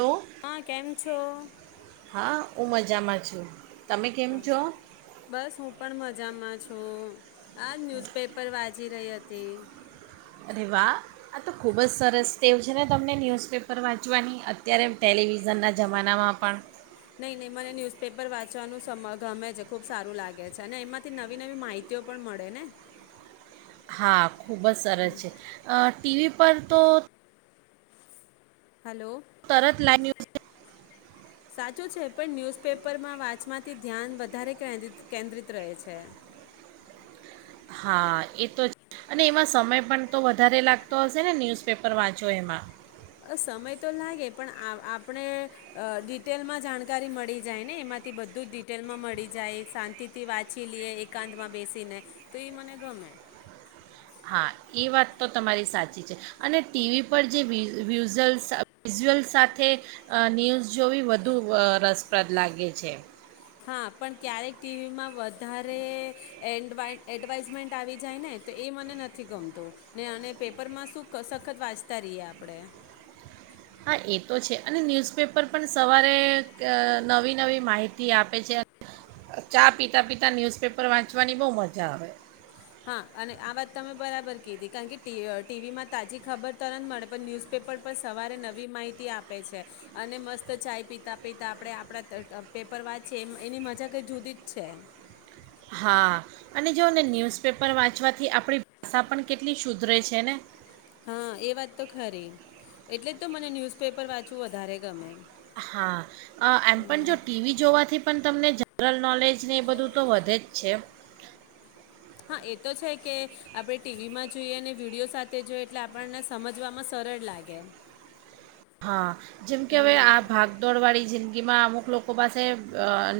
તો હા કેમ છો? હા હું મજામાં છું. તમે કેમ હા છો બસ હું પણ મજામાં છું. આ ન્યૂઝપેપર વાચી રહી હતી. તે. અરે વાહ આ તો ખૂબ જ સરસ તેટેવું છે ને તમને ન્યૂઝપેપર વાંચવાની અત્યારે ટેલિવિઝનના જમાનામાં પણ. નહી નહી મને ન્યુઝપેપર વાંચવાનું ગમે છે ખુબ સારું લાગે છે અને એમાંથી નવી નવી માહિતીઓ પણ મળે ને. હા. ખૂબ જ સરસ છે. ટીવી પર તો હલો તરત લાઈ. [inaudible] સાચું છે પણ ન્યૂઝપેપરમાં વાંચમાંથી ધ્યાન વધારે કેન્દ્રિત રહે છે. હા એ તો અને એમાં સમય પણ તો વધારે લાગતો હશે ને ન્યૂઝપેપર વાંચો એમાં. અ સમય તો લાગે પણ આપણે ડિટેલમાં જાણકારી મળી જાય ને એમાંથી બધું જ ડિટેલમાં મળી જાય શાંતિથી વાંચી લઈએ એકાંતમાં બેસીને તો એ મને ગમે. હા એ વાત તો તમારી સાચી છે અને ટીવી પર જે વિઝઅલ વિઝુઅલ સાથે ન્યૂઝ જોવી વધુ રસપ્રદ લાગે છે. હા પણ ક્યારેક ટીવીમાં વધારે એન્ડવાયન એડવાઇઝમેન્ટ આવી જાય ને તો એ મને નથી ગમતું ને અને પેપરમાં શું સખત વાંચતા રહીએ આપણે. હા એ તો છે અને ન્યૂઝપેપર પણ સવારે નવી નવી માહિતી આપે છે, ચા પીતા પીતા ન્યૂઝપેપર વાંચવાની બહુ મજા આવે. હા અને આ વાત તમે બરાબર કીધી કારણ કે ટી ટીવીમાં તાજી ખબર તરત જ મળે પણ ન્યૂઝપેપર પર સવારે નવી માહિતી આપે છે અને મસ્ત ચાય પીતા પીતા આપણે આપણા પેપર વાંચીએ એ એની મજા કંઈ જુદી જ છે. હા અને જો ને ન્યૂઝપેપર વાંચવાથી આપણી ભાષા પણ કેટલી શુધરે છે ને. હા એ વાત તો ખરી એટલે જ તો મને ન્યુઝપેપર વાંચવું વધારે ગમે. હા એમ પણ જો ટીવી જોવાથી પણ તમને જનરલ નોલેજને એ બધું તો વધે જ છે. હા એ તો છે કે આપણે ટીવીમાં જોઈએ અને વિડીયો સાથે જોઈ એટલે આપણને સમજવામાં સરળ લાગે એમ. હા જેમ કે હવે આ ભાગદોડ વાળી જગ જગ્યામાં અમુક લોકો પાસે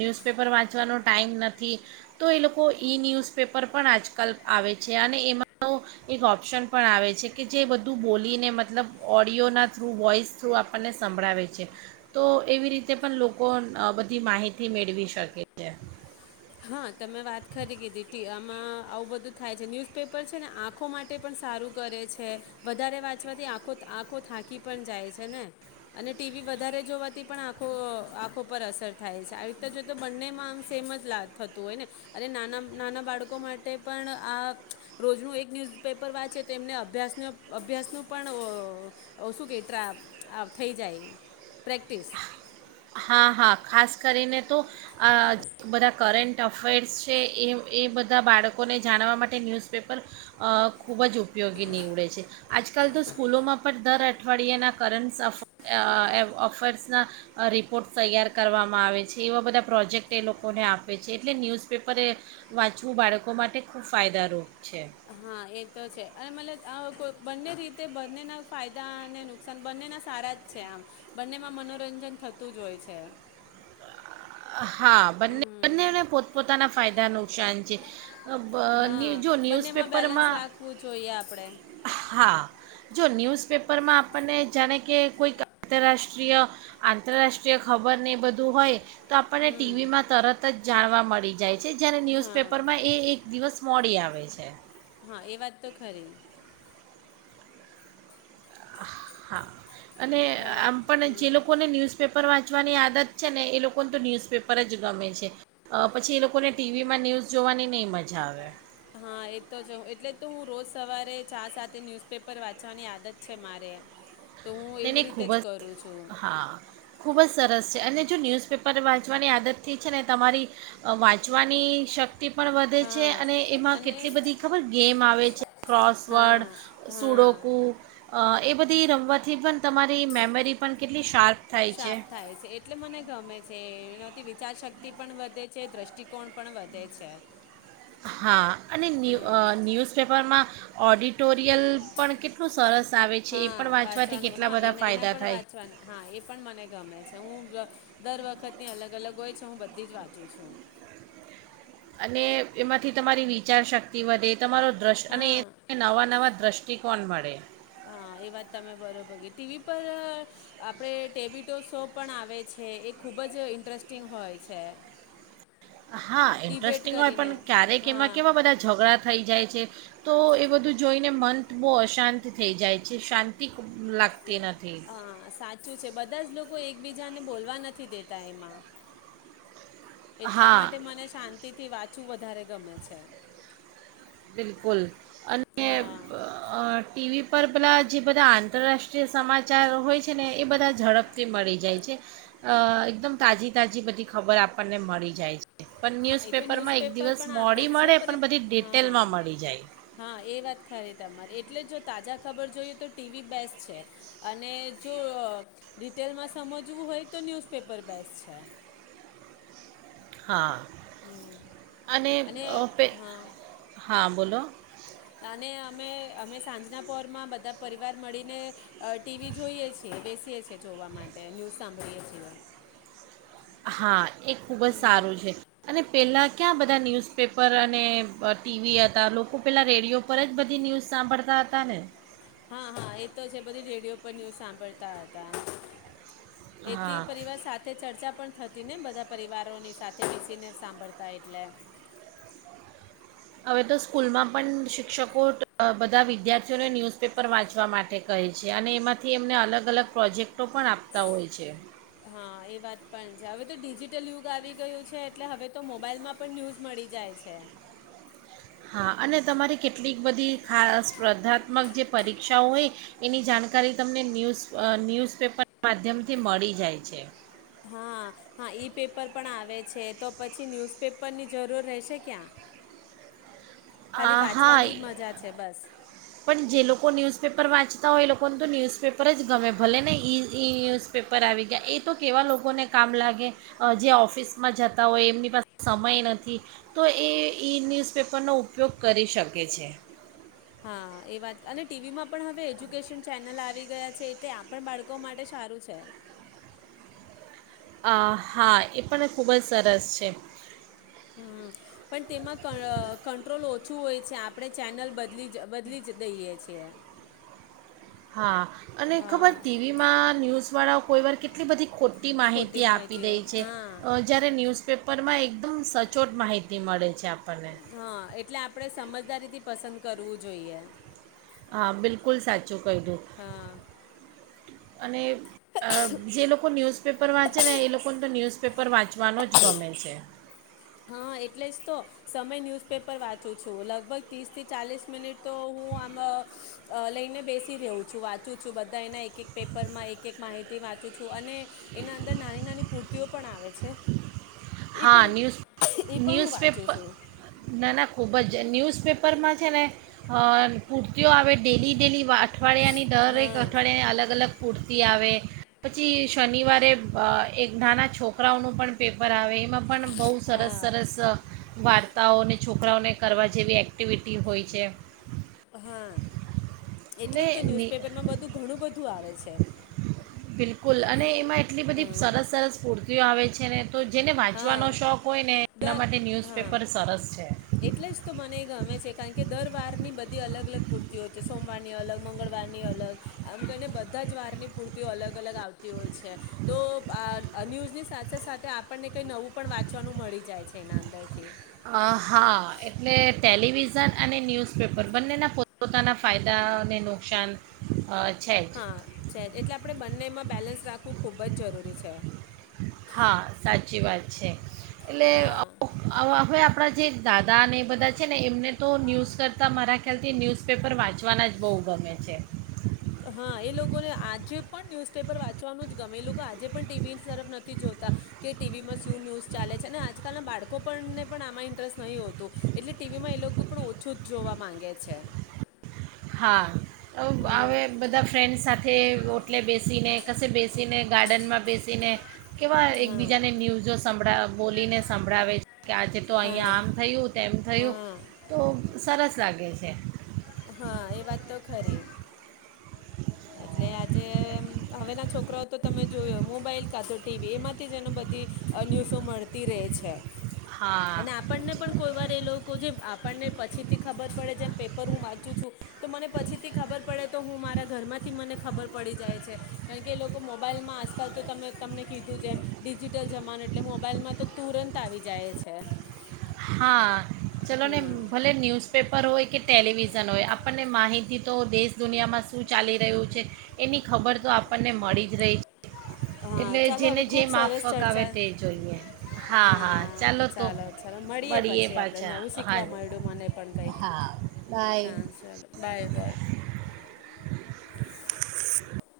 ન્યૂઝપેપર વાંચવાનો ટાઈમ નથી, તો એ લોકો ઇ ન્યૂઝપેપર પણ આજકાલ આવે છે અને એમાં એક ઓપ્શન પણ આવે છે કે જે બધું બોલીને મતલબ ઓડિયોના થ્રુ વોઇસ થ્રુ આપણને સંભળાવે છે, તો એવી રીતે પણ લોકો બધી માહિતી મેળવી શકે છે. હા તમે વાત ખરી કીધી ટી આમાં આવું બધું થાય છે. ન્યૂઝપેપર છે ને આંખો માટે પણ સારું કરે છે વધારે વાંચવાથી આખો આંખો થાકી પણ જાય છે ને અને ટીવી વધારે જોવાથી પણ આંખો આંખો પર અસર થાય છે. આવી રીતે જો તો બંનેમાં આમ સેમ જ લાગ થતું હોય ને અને નાના નાના બાળકો માટે પણ આ રોજનું એક ન્યૂઝપેપર વાંચે તો એમને અભ્યાસનો અભ્યાસનું પણ શું કે ટ્રા થઈ જાય પ્રેક્ટિસ. હા હા ખાસ કરીને તો આ બધા કરેન્ટ અફેર્સ છે એ એ બધા બાળકોને જાણવા માટે ન્યૂઝપેપર ખૂબ જ ઉપયોગી નીવડે છે. આજકાલ તો સ્કૂલોમાં પણ દર અઠવાડિયાના કરંસ અફેર્સના રિ પોર્ટ તૈયાર કરવામાં આવે છે. એવા બધા પ્રોજેક્ટ એ લોકોને આપે છે એટલે ન્યૂઝપેપર એ વાંચવું બાળકો માટે ખૂબ ફાયદારૂપ છે. હા એ તો છે અને મતલબ બંને રીતે બંનેના ફાયદા અને નુકસાન બંનેના સારા જ છે આમ બંનેમાં મનોરંજન થતું જ હોય છે. હા બંને હમ બંનેને પોતપોતાના ફાયદા નુકસાન છે. ન્ય હા જો બંનેમાં બેલેન્સ ન્યૂઝપેપરમાં રાખવું જોઈએ આપણે હા જો ન્યૂઝ ન્યૂઝપેપરમાં આપણને જાણે કે કોઈક આંતરરાષ્ટ્રીય આંતરરાષ્ટ્રીય ખબર ને એ બધું હોય તો આપણને ટીવીમાં તરત જ જાણવા મળી જાય. છે જય્યારે હા ન્યુઝપેપરમાં એ એક દિવસ મોડી આવે છે. હા એ વાત તો ખરી. હા. અને હલો આમ પણ જે હમ લોકોને ન્યૂઝપેપર વાંચ વાચવાની આદત છે ને એ લોકોને તો ન્યૂઝપેપર જ ગમે છે. પછી એ લોકોને ટીવીમાં ન્યૂઝ જોવાની નહીં મજા આવે હા એતો જ હું એટલે તો હું રોજ સવારે ચા સાથે ન્યુઝપેપર વાંચવાની આદત છે મારે. તો હું એવી એને રીતે ખુબ જ કરું છું હા ખુબ જ સરસ છે અને જો ન્યૂઝપેપર વાંચવાની આદતથી છે ને તમારી વાંચવાની શક્તિ તે પણ વધે છે હા અને એમાં અને કેટલી બધી ખબર ગેમ આવે છે હા ક્રોસવર્ડ, હા સુડોકું એ બધી રમવાત થી પણ તમારી મેમરી પણ કેટલી શાર્પ થાય છે શાર્પ થાય છે એટલે મને ગમે છે. થી વિચાર શક્તિ પણ વધે છે દ્રષ્ટિકોણ પણ વધે છે હા અને હમ ન્યૂ ન્યૂઝપેપરમાં ઓડિટોર સરિયલ પણ કેટલું સરસ આવે છે એ પણ હા વાંચવાથી વાંચવાનું કેટલા હા બધા એના એના ફાયદા પણ થાય વાંચવાના હા એ પણ મને ગમે હું દર વખત ની અલગ અલગ હોય છે હું બધી જ વાંચું છું અને એમાંથી તમારી વિચારશક્તિ વધે. તમારો દ્રશ અને હા એ નવા નવા દ્રશ્ટ ક કોણ મડે. હા એ વાત તમે બરોબર ટી વી પર આપણે ટેબીટો શો પણ આવે છે એ ખુબ જ ઇન્ટરેસ્ટિંગ હોય છે. હા ડિબેટ ઇન્ટરેસ્ટિંગ હોય કરીને પણ ક્યારેક એમાં હા કેવા બધા ઝઘડા થઈ જાય છે. તો એ બધું જોઈને મન બહુ અશાંત થઈ જાય છે શાંતિ. લાગતી નથી. ચુ છે બધા જ લોકો એકબીજાને બોલવા નથી દેતા એમાં. એટલા હા માટે મને શાંત તિથી વાંચું વધારે ગમે છે. બિલકુલ અને હા અ ટીવી પર પેલા જે બધા આંતરરાષ્ટ્રીય સમાચાર હોય છે ને એ બધા ઝડપથી મળી જાય છે. અ એકદમ તાજી તાજી બધી ખબર આપણને મળી જાય છે. પણ હા એ તો ન્યૂઝપેપર માં એક દિવસ પણ આપે મોડી જ છે મળે પર એ પણ બધી ડેટ હા, હા એ વાત ખરી તમારે. એટલે જો તાજા ખબર જોઈએ તો ટીવી બેસ્ટ છે અને જો ડિટેલમાં સમજવું હોય તો ન્યૂઝપેપર બેસ્ટ છે. હા. અને અ પે હા હા. બોલો. અને અમે અમે સાંજના પોરમાં બધા પરિવાર મળીને અ ટીવી જોઈએ છીએ, બેસીએ છીએ જોવા માટે ન્યૂઝ સાંભળીએ છીએ. હા એ ખુબ જ હમ સારું છે અને પેલા ક્યાં બધા ન્યૂઝપેપર અને અ ટી વી હતા લોકો પેલા રેડિયો પર જ બધી ન્યૂઝ સાંભળતા હતા ને. હા હા એ તો છે બધી રેડિયો પર ન્યૂઝ સાંભળતા હતા. એથી હા પરિવાર સાથે ચર્ચા પણ થતી ને બધા પરિવારોની સાથે બેસીને સાંભળતા એટલે. હવે તો સ્કૂલમાં પણ શિક્ષકો બધા વિદ્યાર્થીઓને ન્યૂઝપેપર વાંચવા માટે કહે છે અને એમાંથી એમને અલગ અલગ પ્રોજેક્ટો પણ આપતા હોય છે. હા એ વાત પણ છે હવે તો ડિજિટલ યુગ આવી ગયું છે એટલે હવે તો મોબાઈલમાં પણ ન્યૂઝ મળી જાય છે. હા અને તમારી કેટલીક બધી ખાસ સ્પર્ધાત્મક જે પરીક્ષાઓ હોય એની જાણકારી તમને ન્યૂઝ અ ન્યૂઝપેપર માધ્યમથી મળી જાય છે. હા હા ઈ પેપર પણ આવે છે તો પછી ન્યુઝપેપરની જરૂર રહેશે ક્યાં? ખાલી આ હા વાંચવાની જ મજા છે બસ. પણ જે લોકો ન્યૂઝપેપર વાંચતા હોય એ લોકોને તો ન્યૂઝપેપર જ ગમે ભલે ને ઈ ઈ ન્યૂઝપેપર આવી ગયા એ તો કેવા લોકોને કામ લાગે અ જે ઓફિસમાં જતા હોય એમની પાસે સમય નથી તો એ ઈ ન્યૂઝપેપરનો ઉપયોગ કરી શકે છે. હા એ વાત અને ટી વીમાં પણ હવે એજ્યુકેશન ચેનલ આવી ગયા છે એટ આપણ બાળકો માટે સારું છે. અ હા એ પણ ખૂબ જ સરસ છે. હમ્મ પણ તેમાં ક અ કંટ્રોલ ઓ છું હોય છે આપણે ચેનલ બદલી જ બદલી જ દઈએ છીએ. હા. અને ખબર હા ટી વીમાં ન્યૂઝ વાળા હોય વાર કેટલી બધી ખોટ ટી ખોટી માહિતી આપી માહિતીઓ દઈ છે. હા જ્યારે ન્યૂઝ પેપરમાં એકદમ સચોટ માહિતી મળે છે આપ હા એટલે આપડે સમજદારીથી પસંદ કરવું જોઈએ. હા બિલકુલ સાચું કદુ. હા અને અ જે લોકો ન્યુઝપેપર વાંચે ને એ લોકોને તો ન્યુઝ પેપર વાંચવાનો જ ગમે છે. હા એટલે જ તો, સમય ન્યૂઝપેપર વાંચું છું લગભગ ત્રીસ થી ચાલીસ મિનિટ તો હું આમાં, લઈને બેસી રહઉ છું વાંચું છું બધા એના એક એક પેપરમાં એક એક માહિતી વાંચું છું અને, એના અંદર નાની નાની પૂર્તિઓ પણ આવે છે. એ હા પણ ન્યુઝ એ પણ હું ન્યૂઝ પેપ વાંચું છું નાના ખોબર. ન્યૂઝપેપરમાં છે ને, પૂરતીઓ આવે ડેલી ડેલી વાત અઠવાડિયાની દર એકક હા અઠવાડિયાને અલગ અલગ પૂરતી આવે, પછી શનિવારે એક નાના છોકરાઓનું પણ પેપર આવે. એમાં પણ બહુ સરસ હા સરસ. વાર્તાઓને છોકરાઓને કરવા જેવી એક્ટિવિટી હોય છે. હા, એટલે જ તો ન્યુઝપેપરમાં બધું ઘણું બધું આવે. છે બિલકુલ અને એમાં એટલી બધી હા સરસ સરસૂતિ આવે છે ને તો જેને વાંચવાનો હા શોખ હોય ને એના માટે દર હા ન્યૂઝપેપર સરસ છે. એટલે જ તો મને એ ગમે છે કારણ કે દર વારની બધી અલગ અલગ પૂર્તિઓ હોય છે સોમવારની અલગ મંગળવારની અલગ આમ કરીહીને બધા જ વારની પૂર્તિઓ અલગ અલગ આવતી હોય છે તો આ ન્યૂઝની સાથે સાથે આપ આપણને કંઈ નવું પણ વાંચવાનું મળી જાય છે એના અંદરથી હા એટલે ટેલિવિઝન અને ન્યૂઝપેપર બંનેના પોતપોતાના ફાયદાને નુકસાન અ, છે જ હા છે એટલે આપડે બંને એમાં બેલેન્સ રાખવું. ખૂબ જ જરૂરી છે. હા સાચી વાત છે. એટલે હા આપણા જે દાદા અને એ બધા છે ને એમને તો ન્યૂઝ કરતા મારા ખ્યાલથી ન્યૂઝપેપર વાંચવાના જ બહુ ગમે છે. હા એ લોકોને આજે પણ ન્યુઝપેપરચ વા ગમે એ લોકો આજે પણ ટીવી તરફ નથી. જોતા કે ટીવીમાં શુ ન્યુઝ ચાલે છે અને આજકાલના બાળકો પણને પણ આમાં ઇન્ટરેસ્ટ નહહી હોતું એટલે ટીવીમાં એ લોકો પણ ઓછું જ જોવા માંગે છે. હા. હમ હ બધા ફ્રેન્ડસ સાથે ઓટલે બેસીને કશે બેસીને ગાર્ડનમાં બેસીને કેવા હા એકબીજાને ન્યુઝ સંભળાવ બોલીને સંભળાવે છે કે આજે તો અહીં હા આમ થયું તેમ થયું હા તો સરસ લાગે છે છે હા એ વાત તો ખરી એટલે આજે હવેના છોકરાઓ તો તમે જોયો મોબાઈલ કાં તો ટીવી એમાંથી જ એને બધી ન્યૂઝો મળતી રહે છે હા અને આપણને પણ કોઈ વાર એ લોકો જે આપણને પછીથી ખબર પડે છેમ પર હું વાંચું છું તો મને પછીથી ખબર પડે તો હું મારા ઘરમાંથી મને ખબર પડી જાય છે કારણ કે એ લોકો મોબાઈલમાં આજકાલ તો તમે તમને કીધું છે એમ ડિજિટલ જમાનો એટલે મોબાઈલમાં તો તુરંત આવી જાય છે હા ચલો ને હા ભલે ન્યૂઝપેપર હોય કે ટેલિવિઝન હોય આપણને માહિતી તો દેશ દુનિયામાં શું ચાલી રહ્યું છે એની ખબર તો આપણને મળી જ રહી છે હા એટલે ચાલો જેને હવે જે ખુબ સરસ માફક આવે ચર્ચા તે જોઈએ હા ચાલો ચાલો મળીએ પછી આપડે પાછા નવું હા શીખવા માં્યું મને પણ કઈક હા બાય હા ચાલો બાય બાય